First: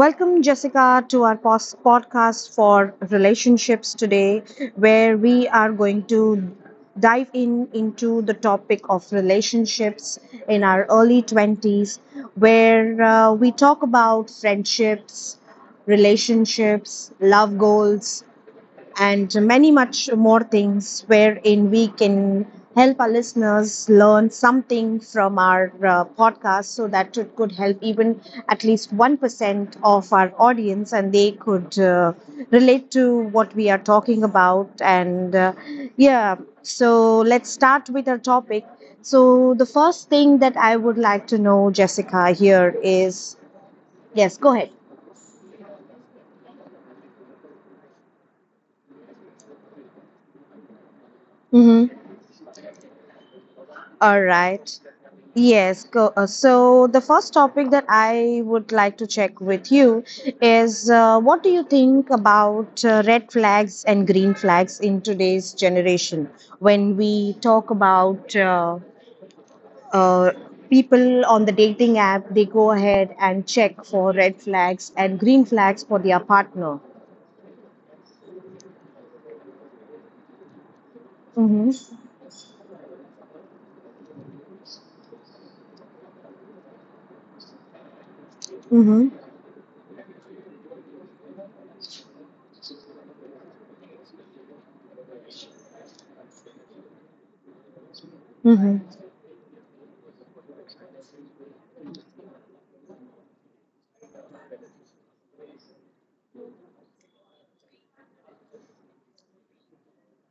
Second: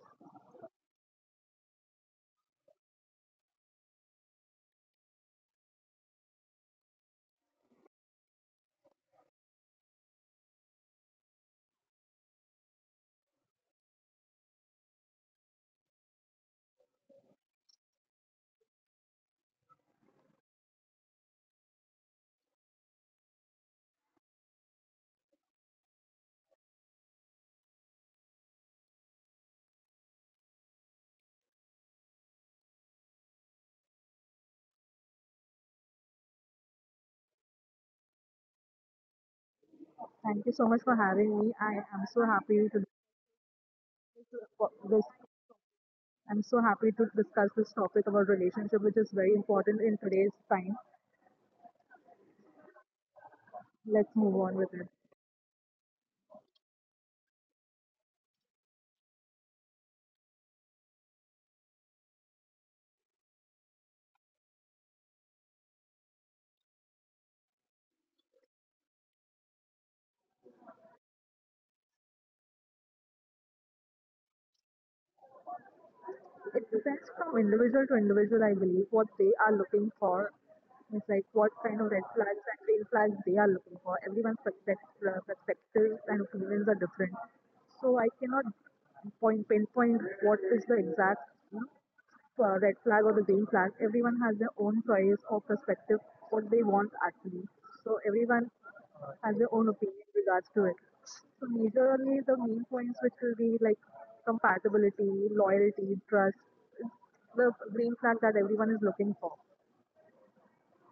welcome, Jessica, to our podcast for relationships today, where we are going to dive in into the topic of relationships in our early 20s, where we talk about friendships, relationships, love goals, and many much more things wherein we can help our listeners learn something from our podcast so that it could help even at least 1% of our audience and they could relate to what we are talking about and yeah, so let's start with our topic. So the Thank first you so thing much for that I having would me. like I to know, am so happy Jessica, to here is discuss yes, go this. I'm so happy to discuss this topic about relationship, which is very important in today's time. ahead. Let's move on All with it. right. Yes, go. So the first topic that I would like to check with you is what do you think about red flags and green flags in today's generation when we talk about uh, people on the dating app. They go ahead and check for red flags and green flags for their It depends partner. from individual to individual, I believe, what they are looking for. It's like what kind of red flags Mm-hmm. and green flags they are looking for. Everyone's perspective, perspectives and opinions are different. So I cannot point Mm-hmm. pinpoint what is the exact red flag or the green flag. Everyone has their own choice or perspective what they want actually. So everyone has Mm-hmm. their own opinion regards to it. So majorly the main points which will be like compatibility, loyalty, trust, is the green flag that everyone is looking for.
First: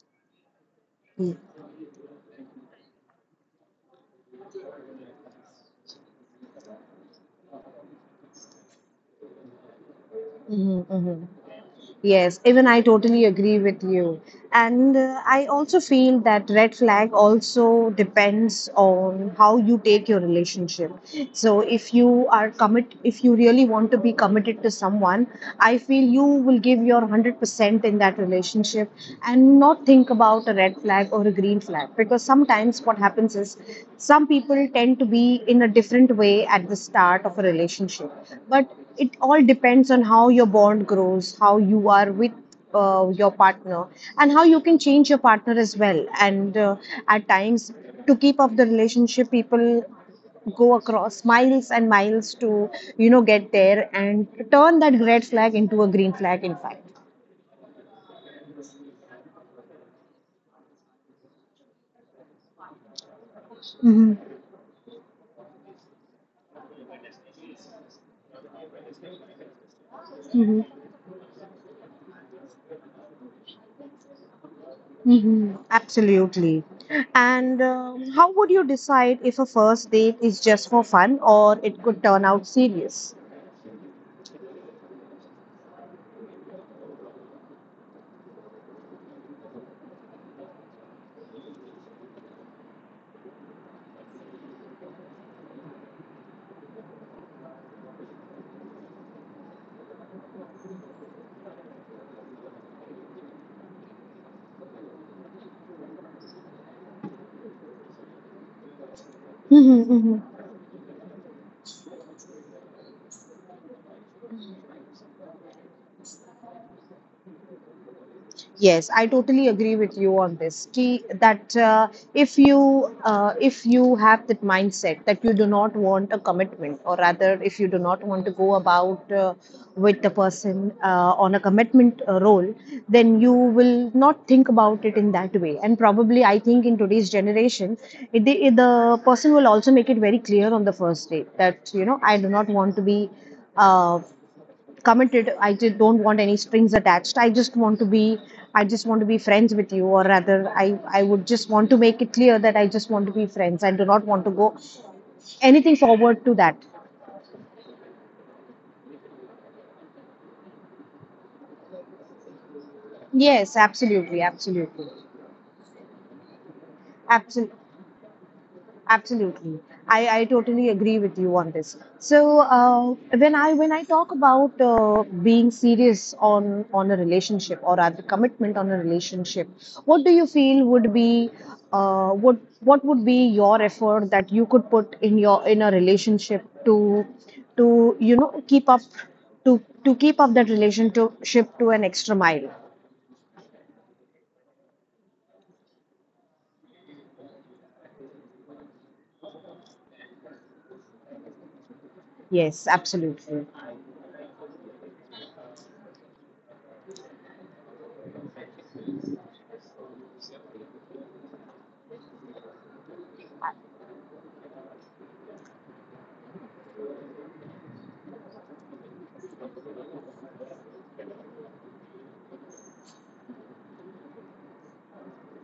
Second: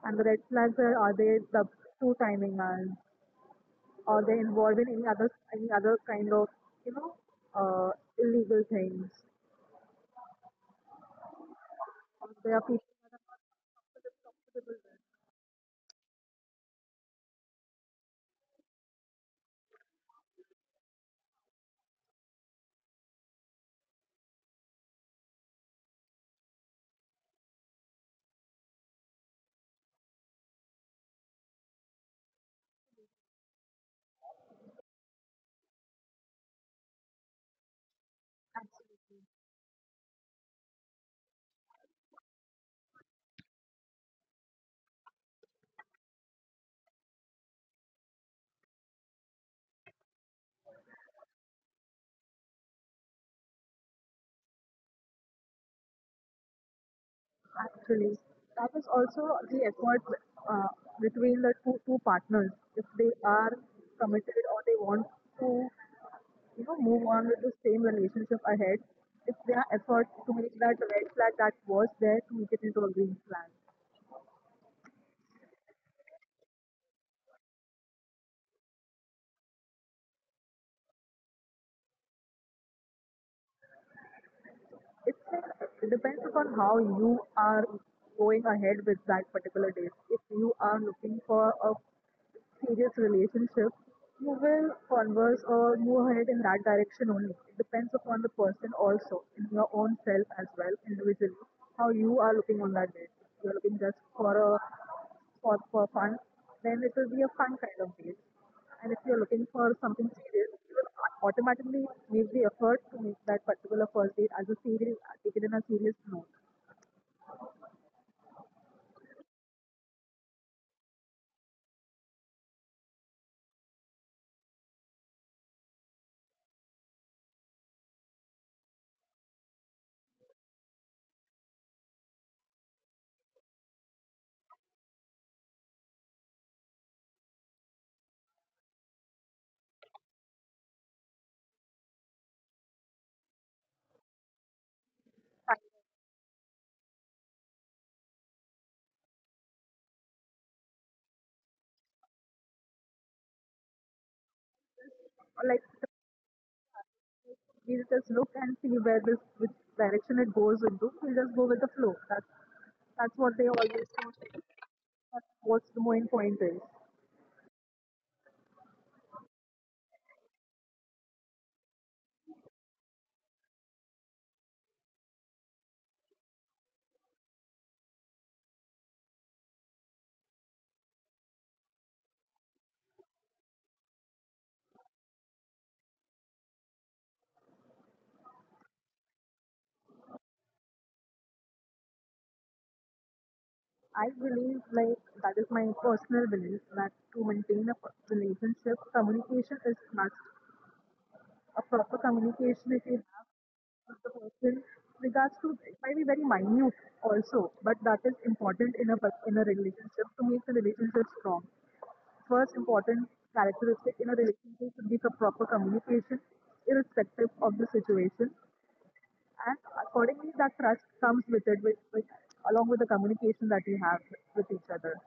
And the red flags are they Mm-hmm. the two timing us? Are they involved in any other kind of you know uh, illegal things? Mm-hmm. Or Yes, There are even I people totally agree with you. And I also feel that red flag also depends on how you take your relationship. So if you are commit if you really want to be committed to someone, I feel you will give your 100% in that relationship and not think about a red flag or a green flag, because sometimes what happens is some people tend to be in a different way at the start of a relationship. But it all depends on how your bond grows, how you are with your partner, and how you can change your partner as well. And at times, to keep up the relationship, people go across miles and miles to, you know, get there and turn that red flag into a green flag, in fact. Actually, that is also the effort uh, between the two partners. If they are Mm-hmm. committed or they want to, you know, move on with the same relationship ahead, if they are effort to make Mm-hmm. that red flag that was there to make it into a green flag. Mm-hmm. Absolutely. And how would you decide if a first date is just for fun or it could turn out serious? It, it depends upon how you are going ahead with that particular date. If you are looking for a serious relationship, you will converse or move ahead in that direction only. It depends upon the person also, in your own self as well, individually, how you are looking on that date. You're looking just for a for fun, then it will be a fun kind of base. And if you're looking for something serious, you will automatically make the effort to make that particular first date as a serious, take it in a serious note. Yes, I totally agree with you on this. T that If you if you have that mindset that you do not want a commitment, or rather, if you do not want to go about with the person on a commitment role, then you will not think about it in that way. And probably, I think in today's generation, the person will also make it very clear on the first date that, you know, I do not want to be. Uh, Committed, I just don't want any strings attached. I just want to be I just want to be friends with you. Or rather, i I would just want to make it clear that I just want to be friends. I do not want to go anything Or like forward to that. we'll just look and see where this which direction it goes into. We'll just go with the flow. Yes, That's absolutely, what they absolutely. always do. That's what's the main point Absolutely. is. Absolutely, I totally agree with you on this. So when I talk about being serious on a relationship or rather commitment on a relationship, what do you feel would be what would be your effort that you could put in your in a relationship to you know, keep up to keep up that relationship to an extra mile? I believe, like, that is my personal belief that to maintain a relationship, communication is must. A Yes, proper absolutely. communication, if you have of the person regards to it might be very minute also, but that is important in a in a relationship to make the relationship strong. First important characteristic in a relationship should be the proper communication irrespective of the situation, and accordingly that trust comes with it with along with the communication that you have with each other.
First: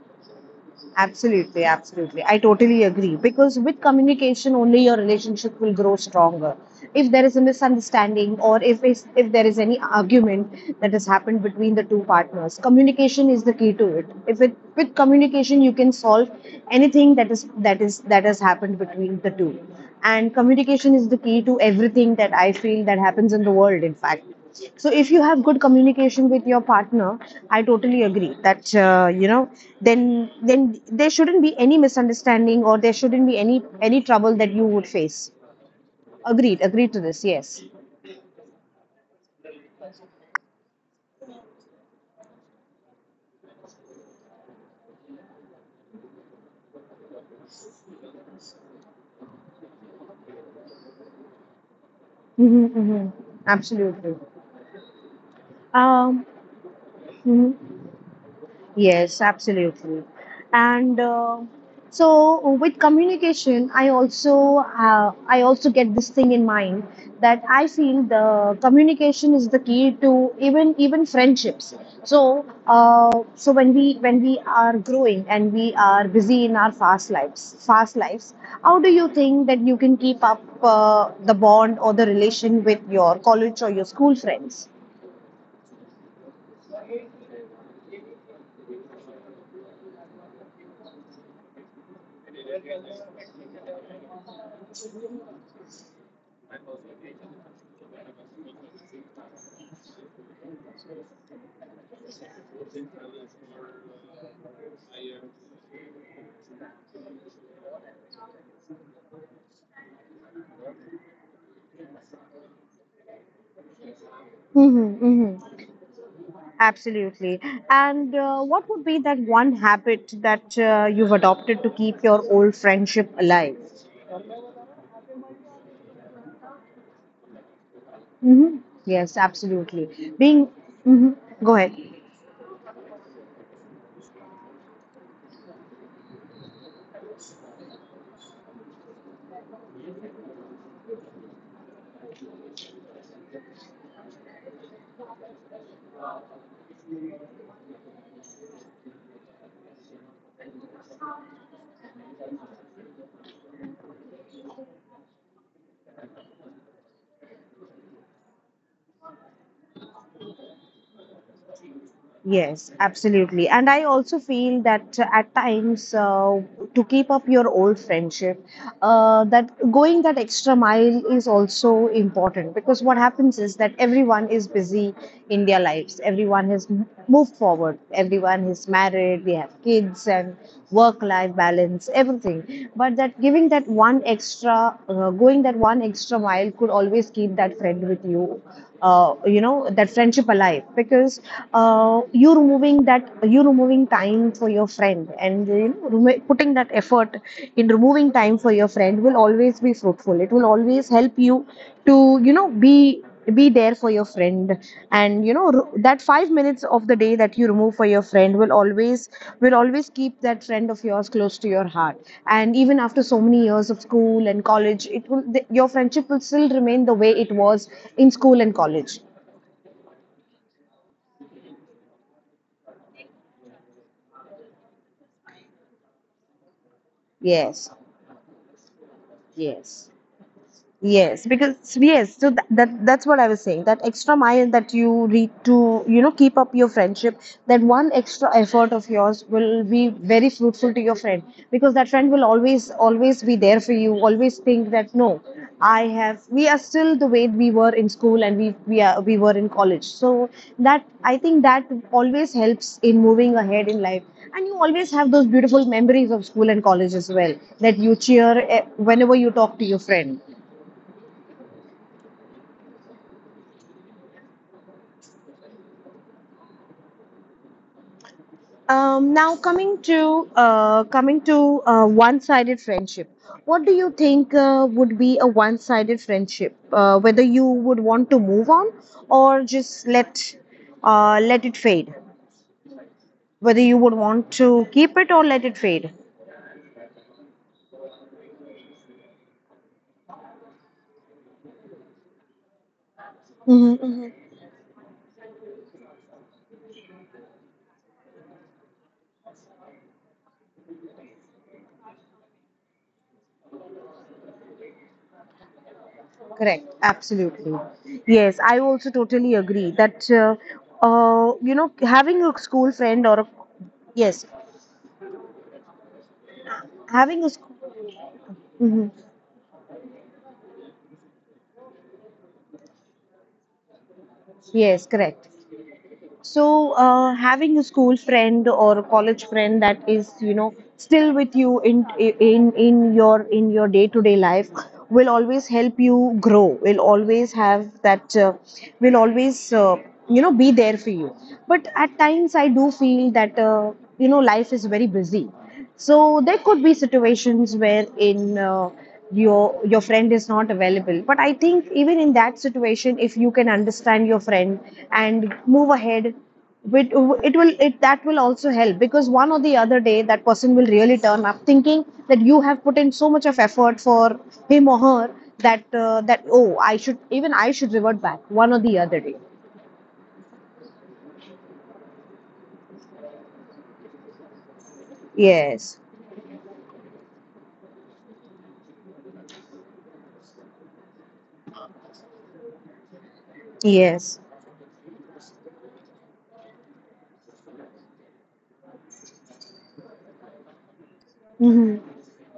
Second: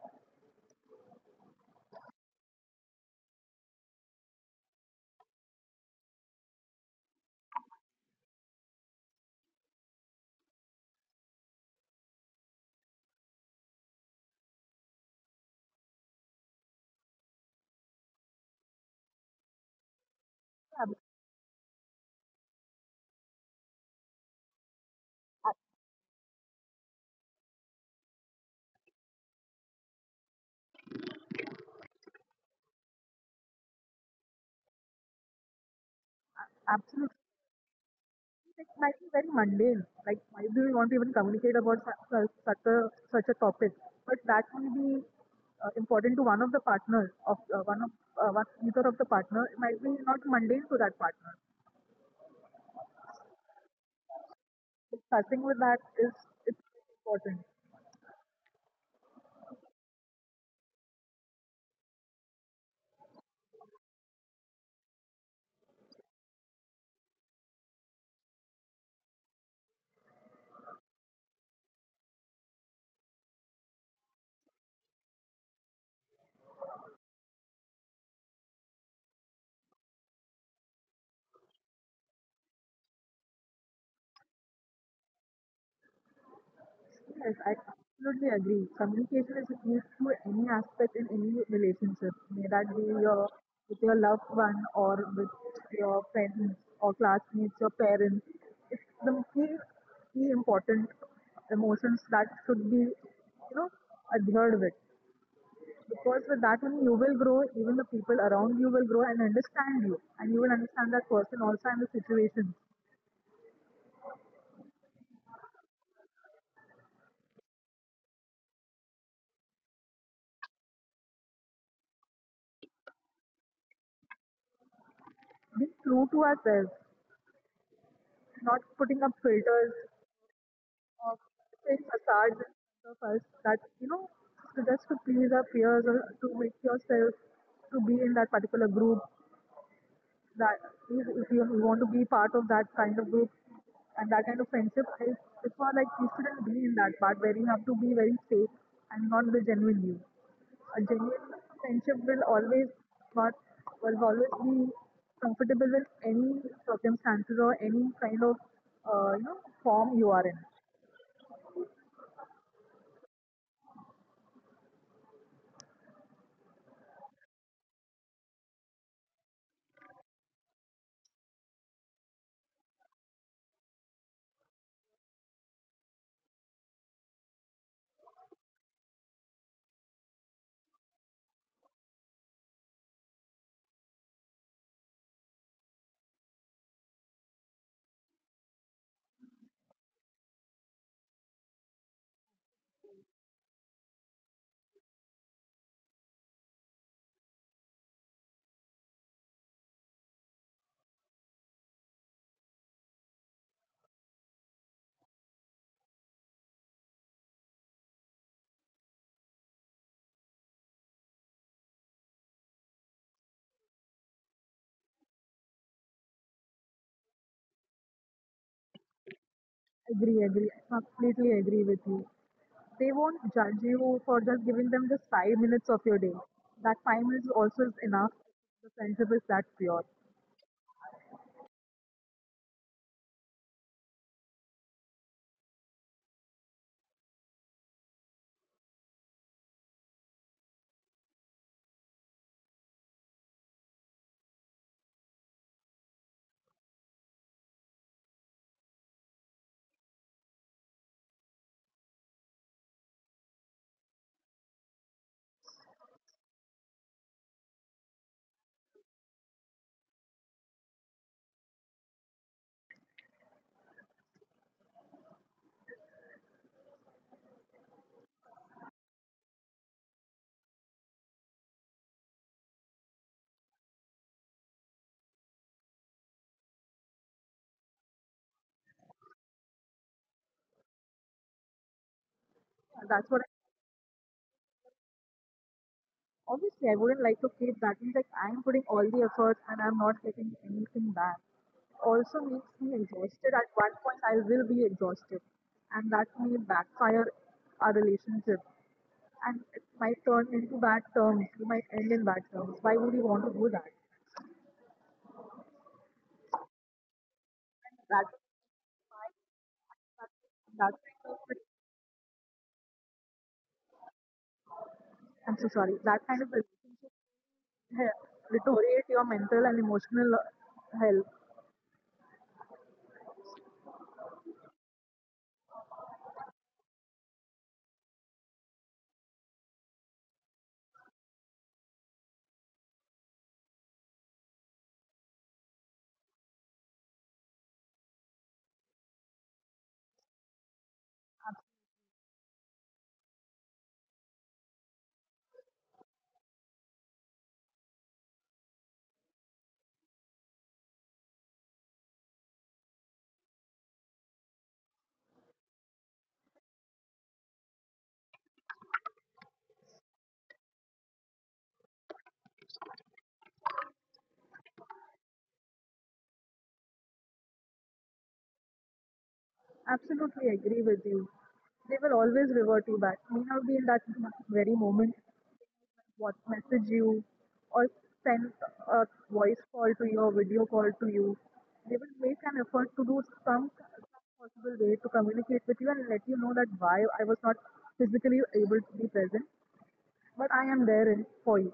Absolutely, absolutely. I totally agree, because with communication only your relationship will grow stronger. If there is a misunderstanding or if there is any argument that has happened between the two partners, communication is the key to it. If it With communication you can solve anything that is that is that has happened between the two. And communication is the key Ab- to everything that I feel that happens in the world, in fact. So if you have good communication with your partner, I totally agree that you know, then there shouldn't be any misunderstanding or there shouldn't be any trouble that you would face. Agreed, agreed to this. Yes. Absolutely, it might be very mundane. Like, why do we want to even communicate about such a such a topic? But that may be important to one of the partners of one of one, either of the partner. It might be not mundane to that partner. Mm-hmm, mm-hmm. Absolutely. Starting with that Um, is it's important. mhm. Yes, absolutely. And so with communication, I also I also get this thing in mind, that I feel the communication is the key to even friendships. So so when we are growing and we are busy in our fast lives, how do you think that you can keep up the bond or the relation with your college or your school friends? Yes, I absolutely agree. Communication is key to any aspect in any relationship, may that be your with your loved one or with your friends or classmates, your parents. It's key important emotions that should be, you know, adhered with. Because with that only you will grow, even the people around you will grow and understand you. And you will understand that person also and the situation. Mm-hmm, mm-hmm. Absolutely. And what would be that one habit that you've adopted to keep your old friendship alive? Being true to ourselves, Hmm. Yes, not putting absolutely. up Being, filters hmm, go ahead. of fake facades in front of us that you know to just to please our peers or to make yourself to be in that particular group that if you want to be part of that kind of group and that kind of friendship it's not like you shouldn't be in that part where you have to be very fake and not the genuine you. A genuine friendship will always not will always be comfortable with any circumstances or any kind of you know form you are in. Yes, absolutely. And I also feel that at times, to keep up your old friendship, that going that extra mile is also important, because what happens is that everyone is busy in their lives. Everyone has moved forward. Everyone is married. They have kids and work-life balance, everything. But that giving that one extra, going that one extra mile, could always keep that friend with you, you know, that friendship alive, because you're removing that you're removing time for your friend. And, you know, putting that effort in removing time for your friend will always be fruitful. It will always help you to, you know, be there for your friend. And, you know, that 5 minutes of the day that you remove for your friend will always keep that friend of yours close to your heart. And even after so many years of school and college, your friendship will still remain the way it was in school and college. Agree. I completely agree with you. They won't judge you for just giving them just 5 minutes of your day. Yes. That 5 minutes also is enough. Yes. The friendship is that pure. Yes, because, so, yes, so that's what I was saying. That extra mile that you read to, you know, keep up your friendship, that one extra effort of yours will be very fruitful to your friend, because that friend will always be there for you, always think that no, I have, we are still the way we were in school, and we are, we were in college. So that I think that always helps in moving ahead in life. And you always have those beautiful memories of school and college as well, that you cheer, eh, whenever you talk to your friend. Now coming to one-sided friendship, what do you think would be a one-sided friendship? Whether you would want to move on or just let let it fade. Whether you would And That's what. want to keep it or let it fade. Obviously, I wouldn't like to keep that. Means like I'm putting all the effort and I'm not getting anything back. Also makes Mhm, me mhm. exhausted. At one point, I will be exhausted, and that may backfire our relationship, and it might turn into bad terms. We might end in bad terms. Why would you want to do that? Correct, absolutely. Yes, I also That totally agree that you know, That kind having of, a school friend or a yes I'm so sorry. having That a kind school. of relationship he- deteriorate your mental and emotional health. Yes, correct. So, having a school friend or a college friend that is, you know, still with you in in your in your day-to-day life will always help you grow. Will always have that. Will always, you know, be there for you. But at times, I do feel that you know, life is very busy, so there could be situations where in your friend is not available. But I think even in that situation, if you can understand your friend and move ahead with, it, that will also help, because one or the other day that person will really turn up thinking that you have put in so much of effort for him or her, that that, oh, I should, even I should revert back one or the other day. Absolutely agree with you. They will always revert you back. May not be in that very moment. Yes. What message you or send a voice call to you or video call to you. They will make an effort to do Yes. Some possible way to communicate with you and let you know that why I was not physically able to be present, but I am there Mm-hmm. in, for you.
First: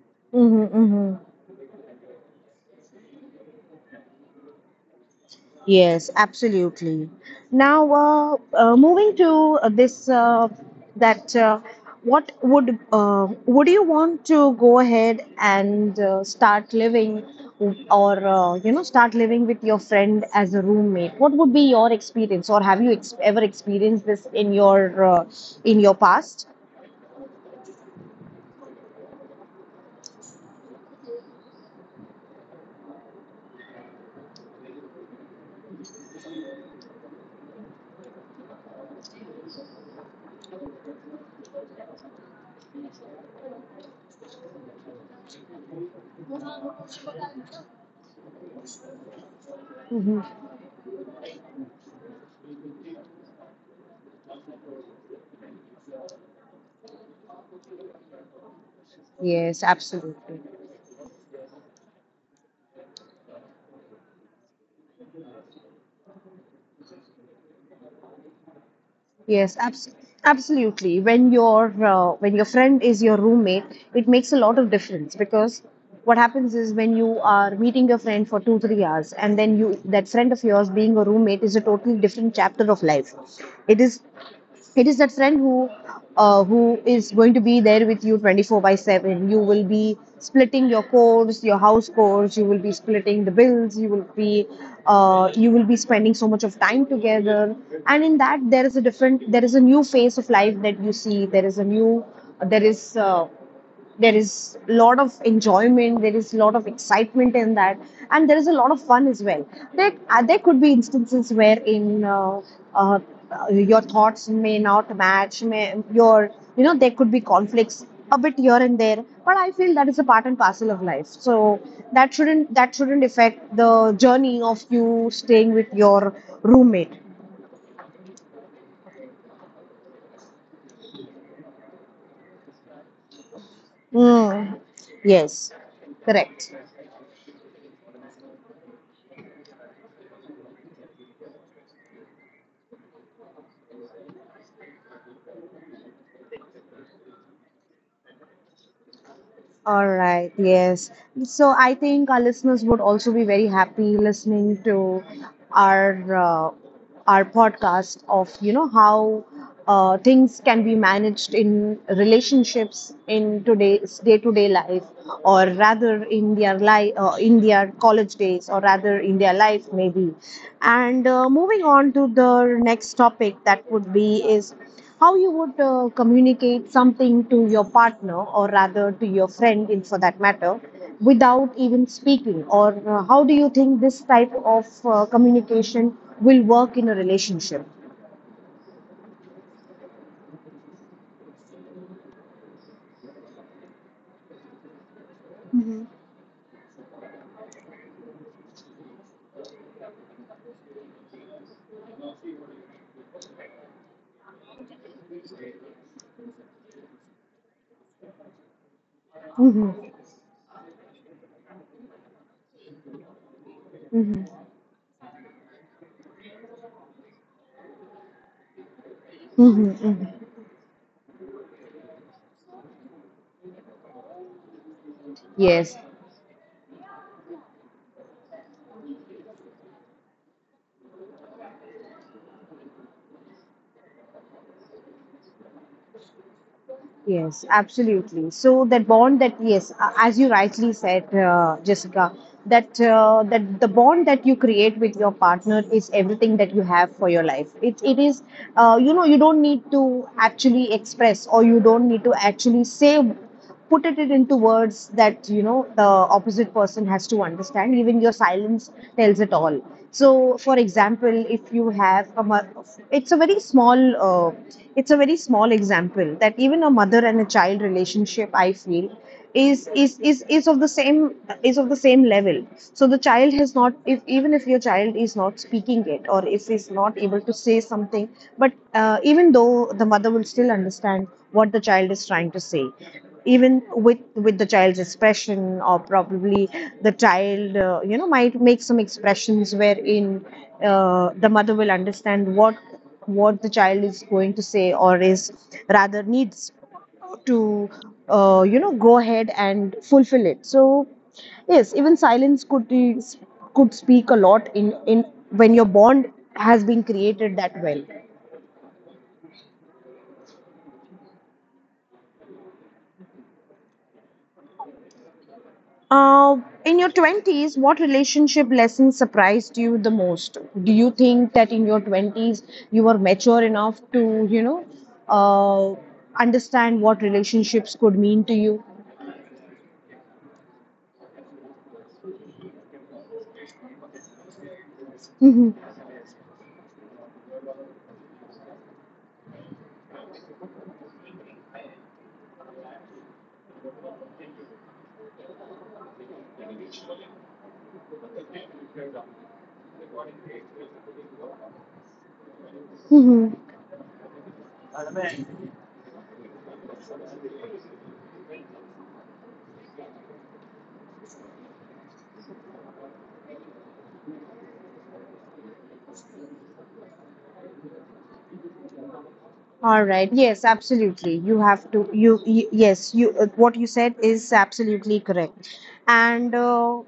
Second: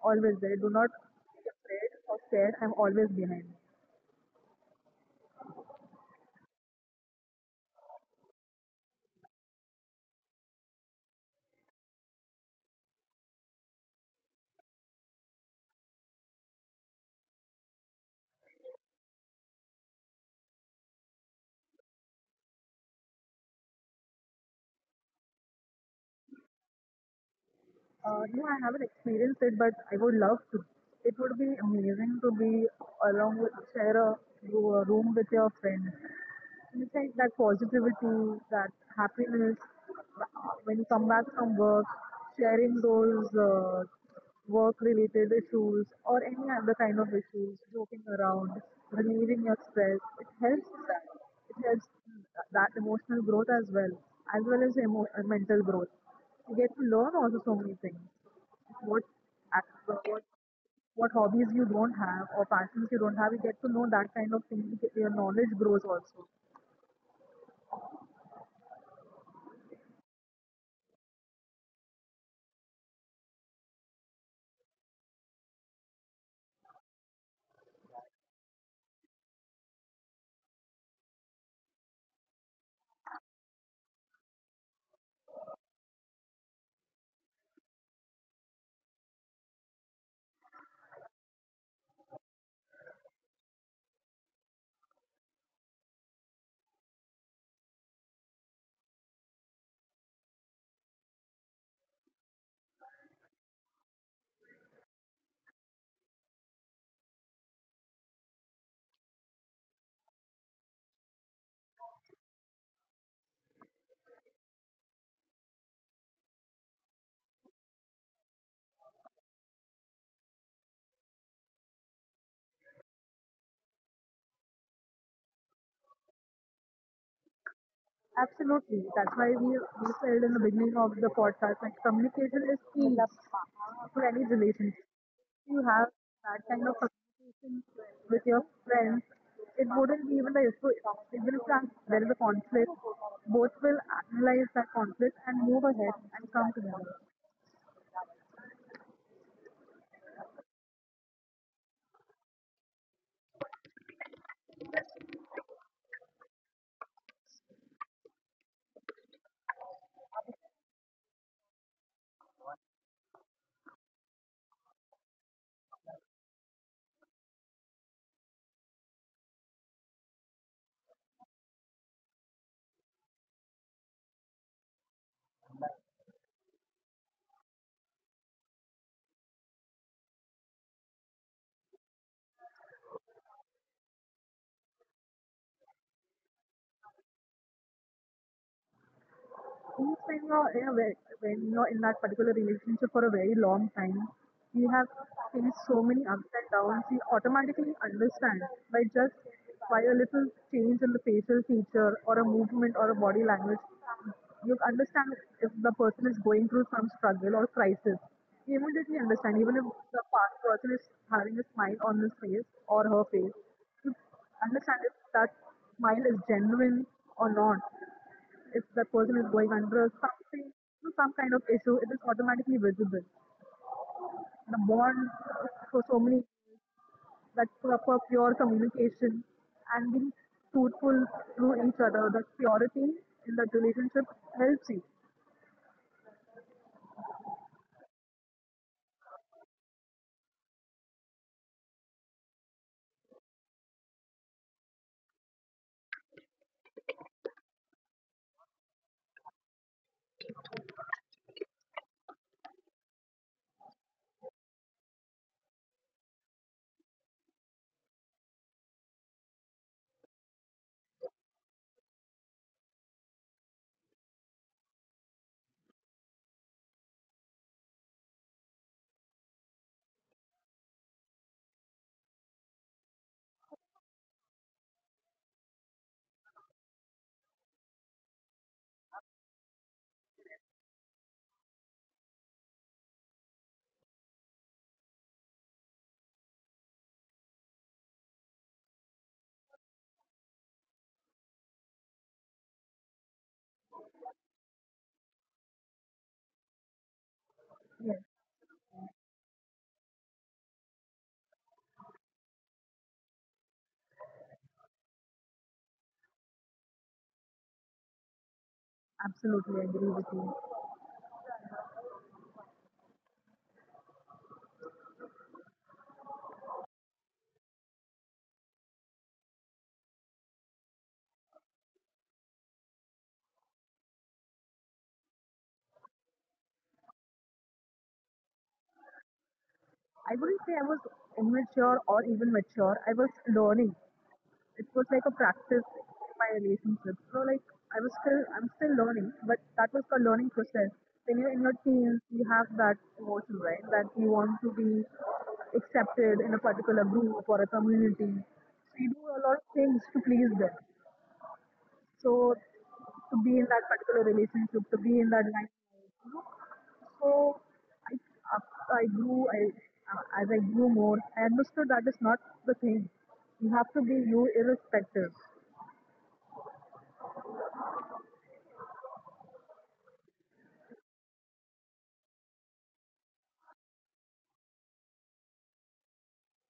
Always there. Mm-hmm. Do not Mm-hmm. be afraid or scared. I'm always behind. Yes, absolutely. Now, moving to this, that what would you want to go ahead and start living, or you know, start living with your friend as a roommate? What would be your experience, or have you ever experienced this in your past? No, I haven't experienced it, but I would love to. It would be amazing to be along with share a room with your friends. You think that positivity, that happiness, when you come back from work, sharing those work-related issues or any other kind of issues, joking around, relieving your Hmm. stress. It helps with that. It helps that emotional growth as well, as well as mental growth. You get to learn also so many things. What Yes, what absolutely. what hobbies you don't have or passions you don't have, you get to know that kind of thing. Your knowledge grows also. Yes, abs- Absolutely. When your friend is your roommate, it makes a lot of difference. Because what happens is, when you are meeting your friend for 2-3 hours, and then you, that friend of yours being a roommate, is a totally different chapter of life. It is it is that friend who is going to be there with you 24 by 7. You will be splitting your chores, your house chores. You will be splitting the bills. You will be you will be spending so much of time together, and in that there is a new phase of life that you see. There is a new there is uh, there is a lot of enjoyment, there is a lot of excitement in that, and there is a lot of fun as well. There could be instances where in uh, your thoughts may not match. May, your You know, there could be conflicts a bit here and there, but I feel that is a part and parcel of life, so that shouldn't affect the journey of you staying with your roommate. Absolutely. That's why we said in the beginning of the podcast, like communication is key for any mm. relationship. Yes, You have that correct. kind of communication with your friends, it wouldn't be even the issue. Even if there is a conflict, both will analyze that conflict and move ahead and come together. All right, yes. So I think our listeners would also be very happy listening to our uh, our podcast of, you know, how things can be managed in relationships in today's day-to-day life, or rather in their life, in their college days, or rather in their life maybe. And moving on to the next topic, that would be is how you would communicate something to your partner, or rather to your friend, in for that matter, without even speaking, or how do you think this type of communication will work in a relationship? Means when you're in a when you're in that particular relationship for a very long time, you have faced so many ups and downs. You automatically understand by just by a little change in the facial feature or a movement or a body language, you understand if the person is going through some struggle or crisis. You immediately understand, Mm-hmm. even if the past person is having a smile on his face or her face, you Hmm. understand if that smile is genuine or not if that person Hmm. is going under Hmm. something, some kind of issue, it is automatically visible. The bond Yes. for so many that proper pure communication and being truthful to each other, that purity in that relationship helps you. Yes, absolutely. So that bond that yes, as you rightly said, Jessica, that that the bond that you create with your partner is everything that you have for your life. It is, you know, you don't need to actually express, or you don't need to actually say, put it into words, that you know the opposite person has to understand. Even your silence tells it all. So, for example, if you have a mo-, it's a very small uh, it's a very small example that even a mother and a child relationship, I feel, is of the same is of the same level. So the child has not, if even if your child is not speaking it, or if is not able to say something, but even though the mother will still understand what the child is trying to say, even with the child's expression, or probably the child, you know, might make some expressions wherein the mother will understand what the child is going to say or is rather needs to you know, go ahead and fulfill it. So yes, even silence could be, could speak a lot in when your bond has been created that well. Absolutely, I agree with you. Uh, in your 20s, what relationship lesson surprised you the most? Do you think that in your 20s you were mature enough to, you know, uh, understand what relationships could mean to you? I wouldn't say I was immature or even mature. I was learning. It was like Mhm. a practice in my relationship. So like I was still I'm still learning, but that was the learning process. When you're in your teens, you have that emotion, right? That you want to be accepted in a particular group or a community. So you do a lot of things to please them. So Mhm. to be in that particular relationship, to be in that line. So I, after I grew, I, as I grew more, I understood that is not the thing. You have to be you irrespective. All right. Yes, absolutely. You have to. Yes. You. What you said is absolutely correct. And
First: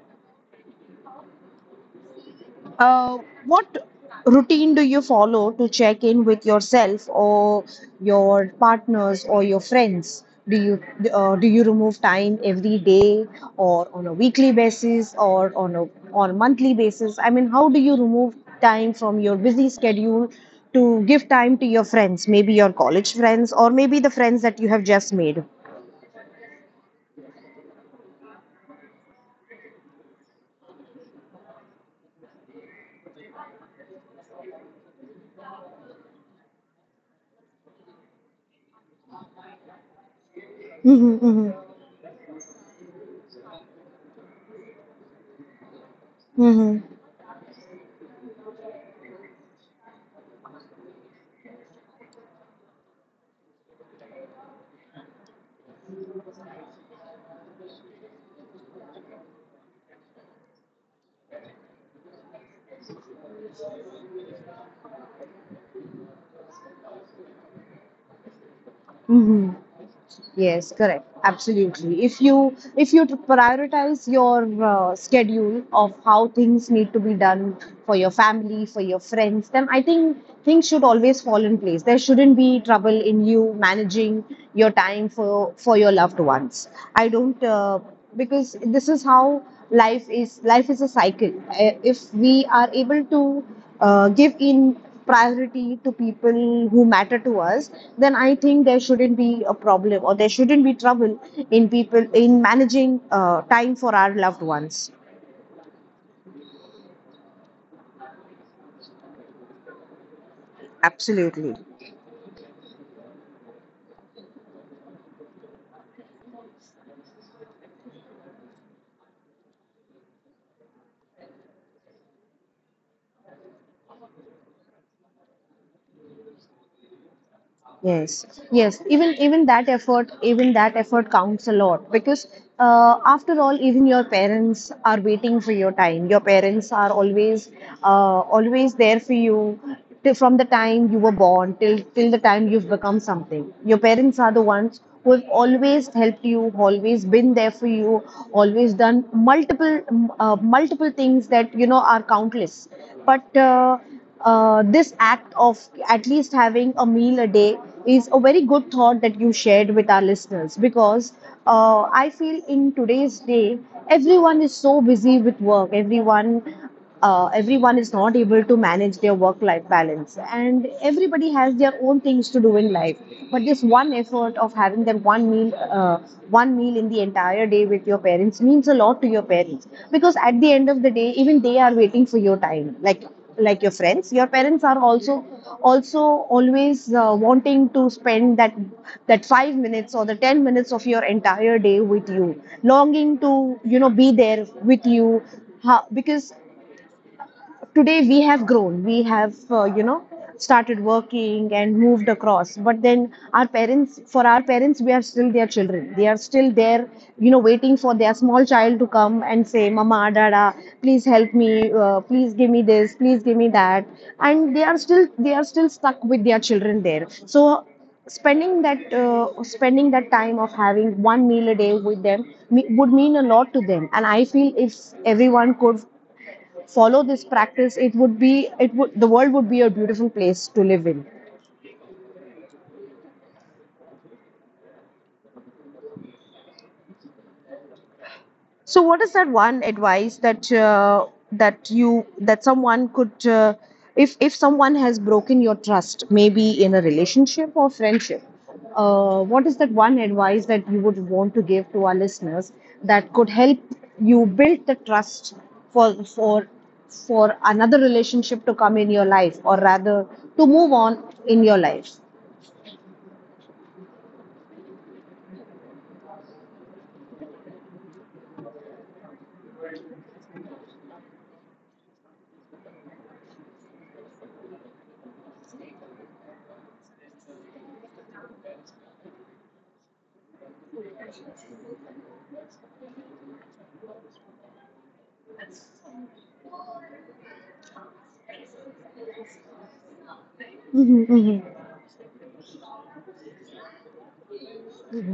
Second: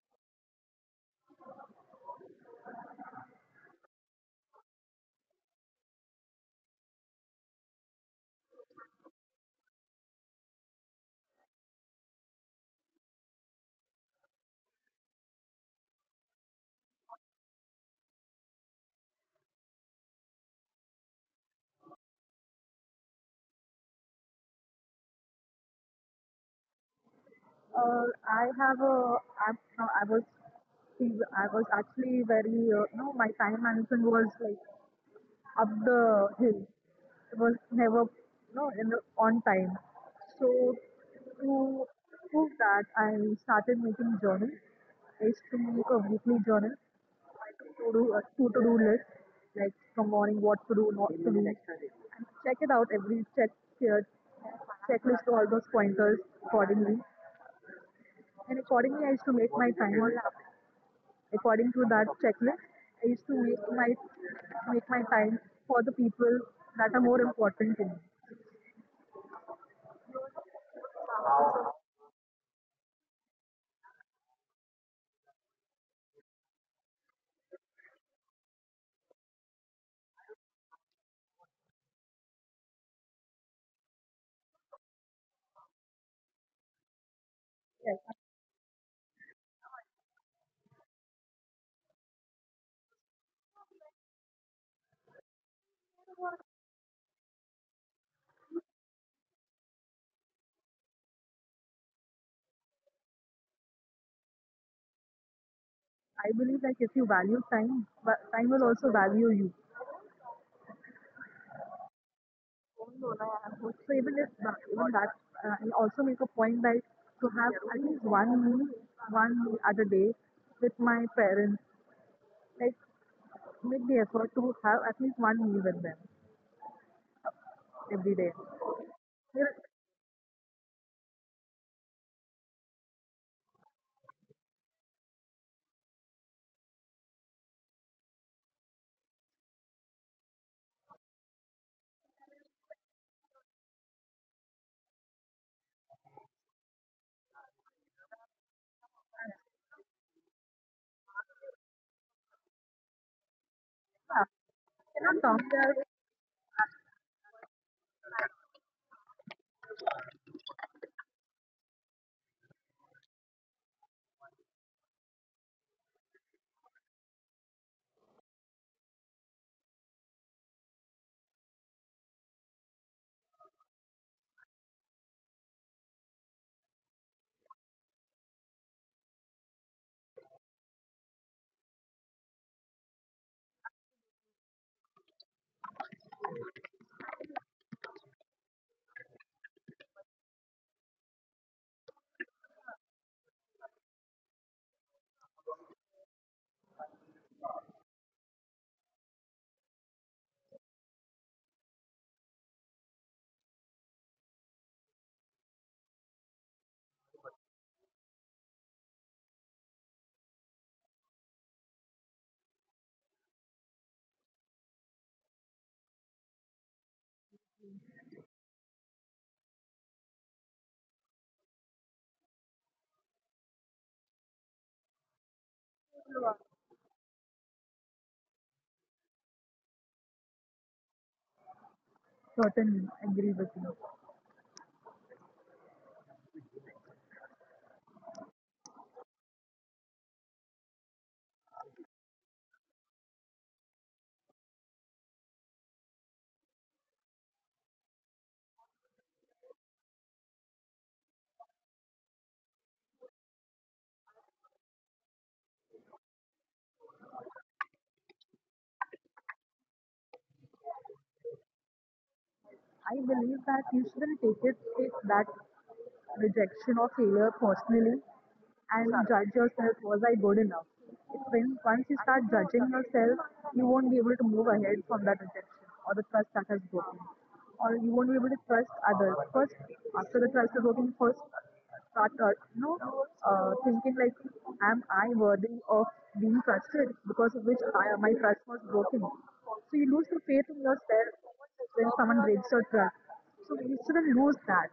Uh, what routine do you follow to check in with yourself or your partners or your friends? Do you remove time every day, or on a weekly basis, or on a monthly basis? I mean, how do you remove time from your busy schedule to give time to your friends, maybe your college friends or maybe the friends that you have just made? I have a. I, no, I was. I was actually very. You know, my time management was like up the hill. It was never, no, know, in the, on time. So Mm-hmm, mm-hmm, to prove that, I started making journal. I used to make a mm-hmm, weekly journal, like to do a two to do list, like from morning what to do, not to do, and check it out here, checklist all those pointers accordingly. And accordingly, I used to make my time. According to that checklist, I used to make my time for the people that are more important to me. mm-hmm. Yes, correct. Absolutely. If you prioritize your schedule of how things need to be done for your family, for your friends, then I think things should always fall in place. There shouldn't be trouble in you managing your time for your loved ones. I don't Yes, because this is how life is. Life is a cycle. If we are able to give in priority to people who matter to us, then I think there shouldn't be a problem, or there shouldn't be trouble in people in managing time for our loved ones. I believe that if you value time, time will also value you. Absolutely. So even if even that, I also make a point that to have at least one meal at a day with my parents. Like make the effort to have at least one meal with them every Yes, day. yes. Even that effort, even that effort counts a lot because after all, even your parents are waiting for your time. Your parents are always always there for you till, from the time you were born till the time you've become something. Your parents are the ones who have always helped you, always been there for you, always done multiple multiple things that, you know, are countless. But Yeah, I this cannot act count of their at least having a meal a day is a very good thought that you shared with our listeners because I feel in today's day everyone is so busy with work. Everyone, everyone is not able to manage their work-life balance, and everybody has their own things to do in life. But this one effort of having that one meal in the entire day with your parents means a lot to your parents because at the end of the day, even they are waiting for your time. Like your friends, your parents are also also always wanting to spend that 5 minutes or the 10 minutes of your entire day with you, longing to, you know, be there with you. Ha- because today we have grown. We have, you know, started working and moved across, but then our parents, for our parents, we are still their children. They are still there, you know, waiting for their small child to come and say mama, dada, please help me, please give me this, please give me that. And they are still stuck with their children there. So spending that time of having one meal a day with them me- would mean a lot to them. And I feel if everyone could follow this practice, it would be, it would, the world would be a beautiful place to live in. certainly agree with you. So, what is that one advice that that you that someone could, if someone has broken your trust, maybe in a relationship or friendship, what is that one advice that you would want to give to our listeners that could help you build the trust for for another relationship to come in your life, or rather to move on in your life? I believe that you shouldn't take that rejection or failure personally and judge yourself. Was I good enough? It's when once you start judging yourself, you won't be able to move ahead from that rejection or the trust that has broken, or you won't be able to trust others first after the trust is broken. First start you know thinking like am I worthy of being trusted because of which my trust was broken. So you lose the faith in Mm-hmm, mm-hmm. yourself when someone breaks your trust, so you shouldn't lose that.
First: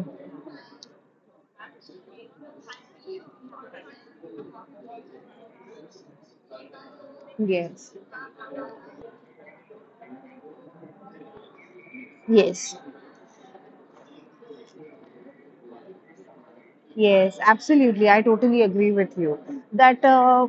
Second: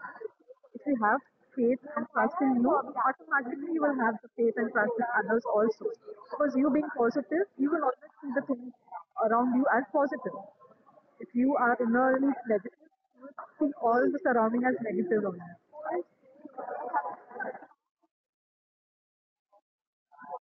If you have faith and trust in you, automatically you will have the faith and trust in others also. Because you being positive, you will Yes, always see the things around you as positive. If you are innerly negative, yes, think all the surrounding as negative only. yes, absolutely. I totally agree with you that uh,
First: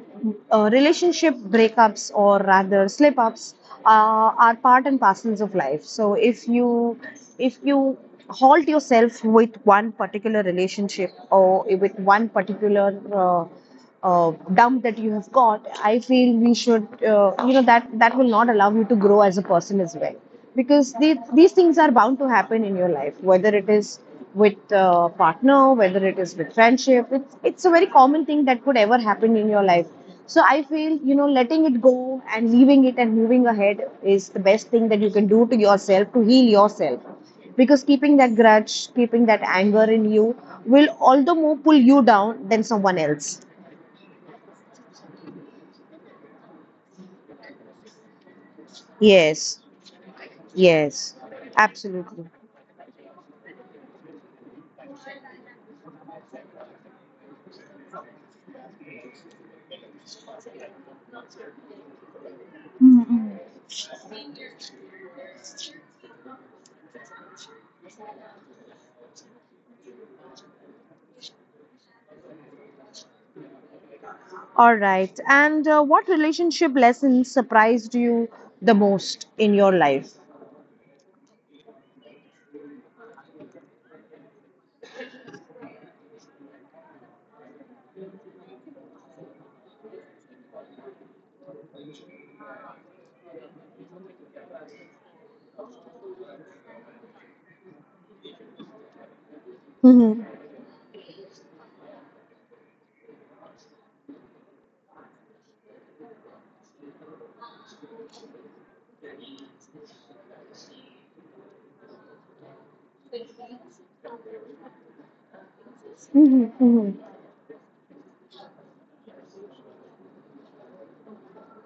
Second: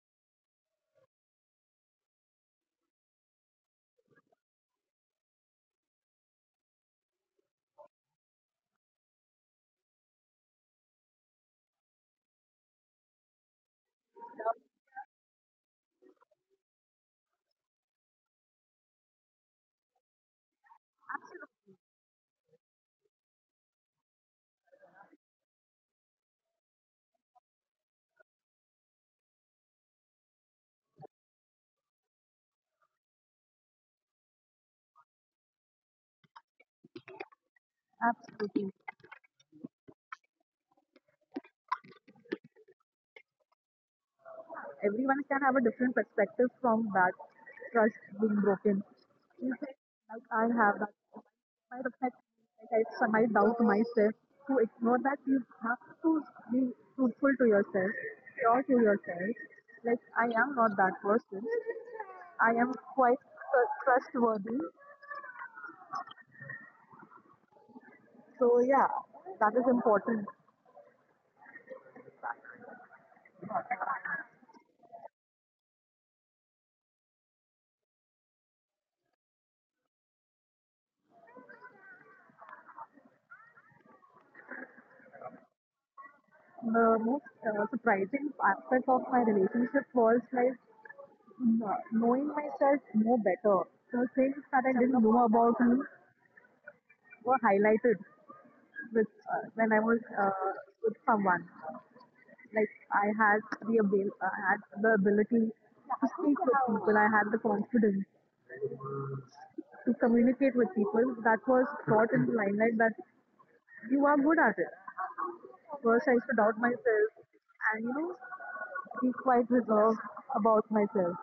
uh, relationship breakups, or rather slip ups, are part and parcels of life. So if you if you halt yourself with one particular relationship or with one particular dump that you have got, I feel we should, you know, that will not allow you to grow as a person as well. Because these things are bound to happen in your life, whether it is with partner, whether it is with friendship. It's a very common thing that could ever happen in your life. So I feel, you know, letting it go and leaving it and moving ahead is the best thing that you can do to yourself, to heal yourself. Because keeping that grudge, keeping that Absolutely. anger in you will all the more pull you down than someone else. Everyone can have a different perspective from that trust being Yes, broken. You say, yes, like I have that, absolutely. my reflect, like I doubt myself. To ignore that, you have to be truthful to yourself, pure to yourself. Like I am not that person. I am quite trustworthy. So yeah, that is important. All right. And what relationship lesson surprised you the most in your life? The most surprising aspect of my relationship was like, yeah, knowing myself more better. The things that I didn't know about me were highlighted with when I Hmm. was with someone. Like I had the ability to speak with people. I had the confidence to communicate with people. That was brought in the limelight that you are good at it. Hmm. First, I used to Hmm. doubt myself and you know be quite reserved about myself.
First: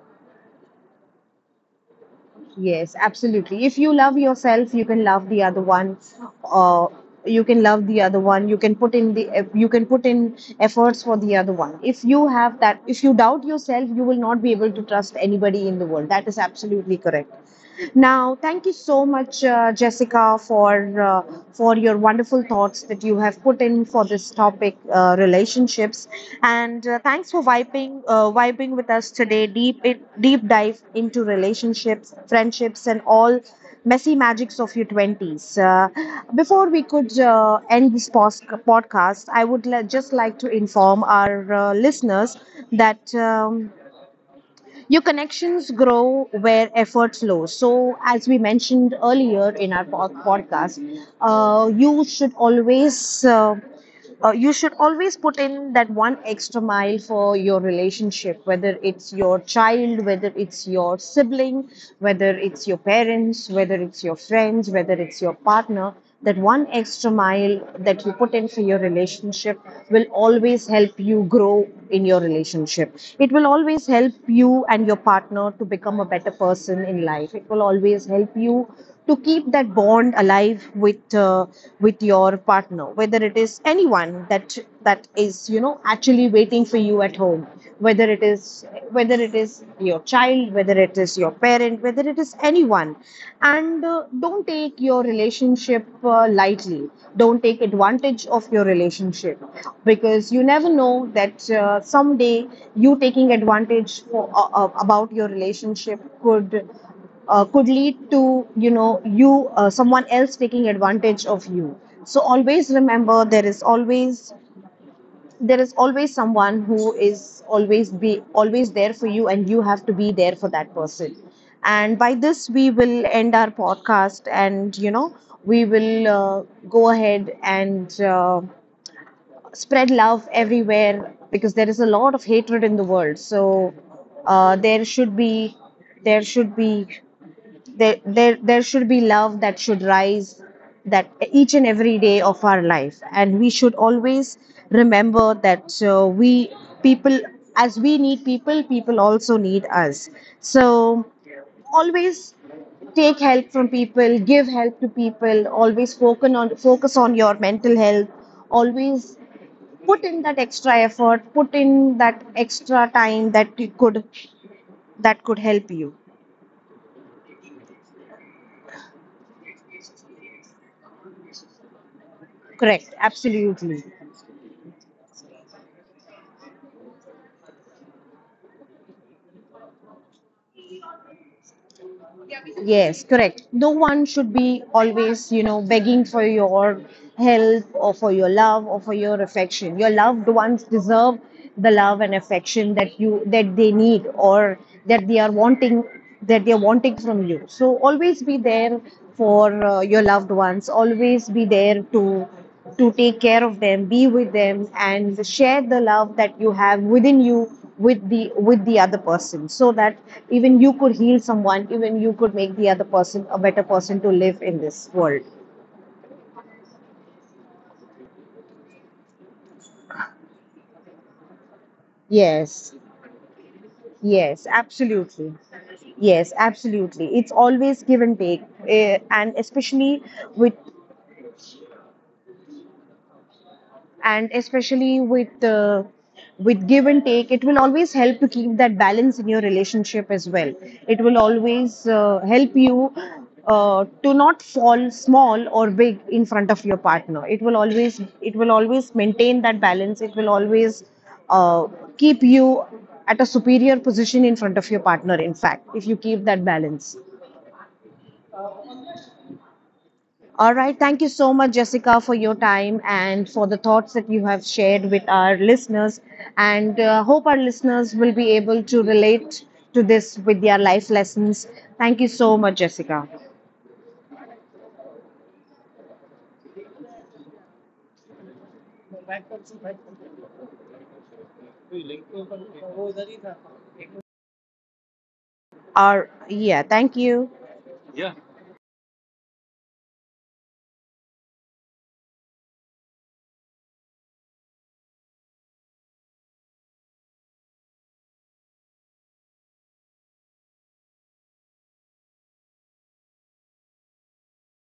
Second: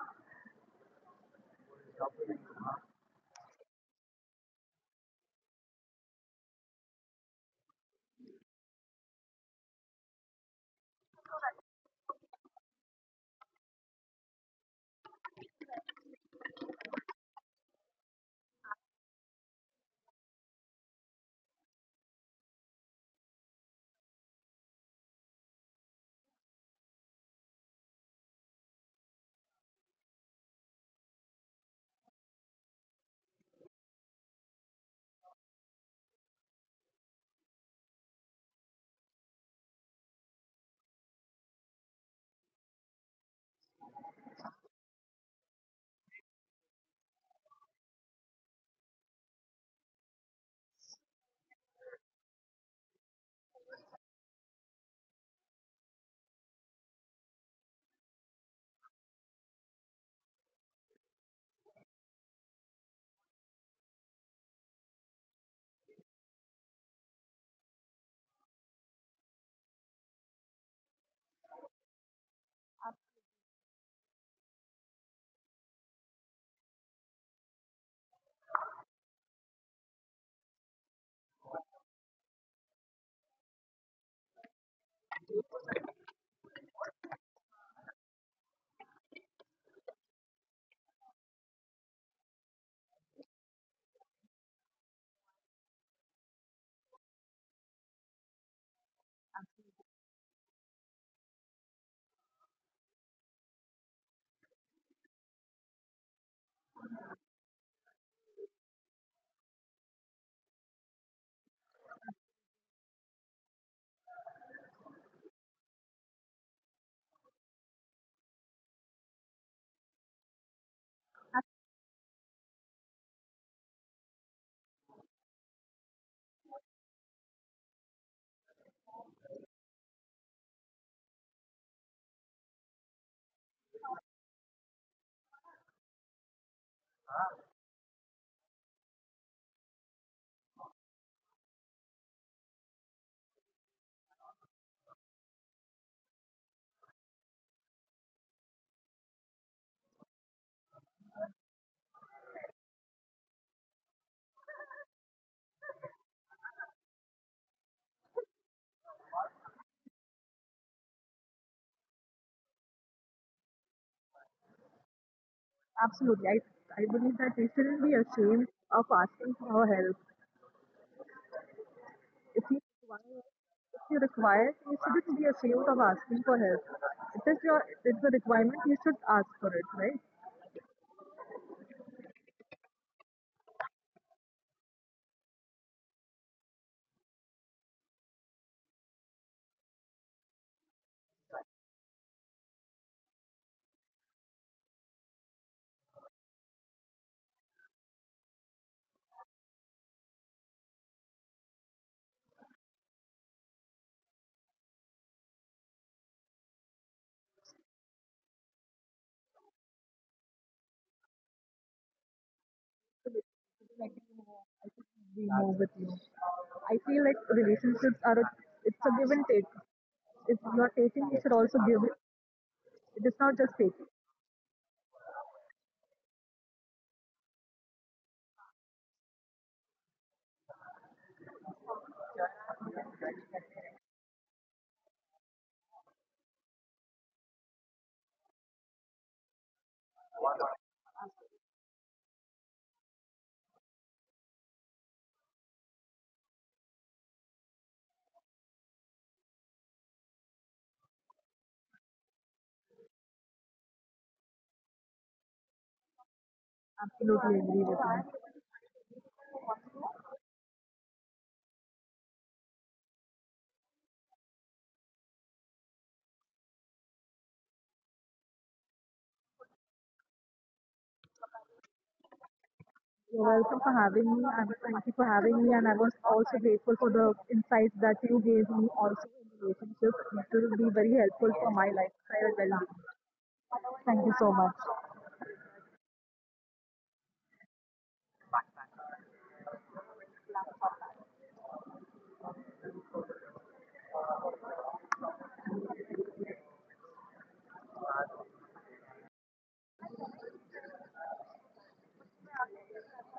Yes, absolutely. If you love yourself, you can love the other one. Uh, you can love the other one. You can put in the, you can put in efforts for the other one. If you have that, if you doubt yourself, you will not be able to trust anybody in the world. That is absolutely correct. Now, thank you so much, Jessica, for your wonderful thoughts that you have put in for this topic, relationships. And thanks for vibing, vibing with us today. Deep, in, deep dive into relationships, friendships, and all messy magics of your 20s. Before we could end this post podcast, I would just like to inform our listeners that. Your connections grow where efforts low. So, as we mentioned earlier in our podcast, uh, you should always uh, you should always put in that one extra mile for your relationship, whether it's your child, whether it's your sibling, whether it's your parents, whether it's your friends, whether it's your partner. That one extra mile that you put in for your relationship will always help you grow in your relationship. It will always help you and your partner to become a better person in life. It will always help you to keep that bond alive with your partner, whether it is anyone that is, you know, actually waiting for you at home, whether it is your child, whether it is your parent, whether it is anyone. And don't take your relationship lightly. Don't take advantage of your relationship because you never know that someday you taking advantage for, about your relationship could lead to, you know, you someone else taking advantage of you. So always remember there is always someone who is always be always there for you, and you have to be there for that person. And by this we will end our podcast, and, you know, we will go ahead and spread love everywhere because there is a lot of hatred in the world. So there should be there should be there there there should be love that should rise that each and every day of our life. And we should always remember that we people, as we need people, people also need us. So always take help from people, give help to people. Always focus on your mental health. Always put in that extra effort, put in that extra time that you could, that could help you. Absolutely, I believe that we shouldn't be ashamed of asking for help. Correct, If you absolutely. require, if you require, you shouldn't be ashamed of asking for help. It is it's a requirement. You should ask for it, right? Yes, correct. No one should be always, you know, begging for your help or for your love or for your affection. Your loved ones deserve the love and affection that you that they need, or that they are wanting that they are wanting from you. So always be there for your loved ones. Always be there to take care of them, be with them, and share the love that you have within you with the other person, so that even you could heal someone, even you could make the other person a better person So to live in basically, like this you world. know, I should be more with you. I feel like relationships are it's a give and take. If you are taking, you should also Yes, give it. It is not just yes, taking. absolutely. Yes, absolutely, it's always give and take. And especially with, and especially with give and take, it will always help to keep that balance in your relationship as well. It will always help you to not fall small or big in front of your partner. It will always maintain that balance. It will always uh, keep you at a superior position in front of your partner, in fact, if you keep that balance. Absolutely agree with you. All right. Thank you so much, Jessica, for your time and for the thoughts that you have shared with our listeners. And hope our listeners will be able to relate to this with their life lessons. Thank you so much, Jessica. You're welcome for having me, and thank you for having me. And I was also grateful for the insights that you gave me also in relationships. It will be very helpful for my lifestyle well. Thank you so much. Our, yeah, thank you.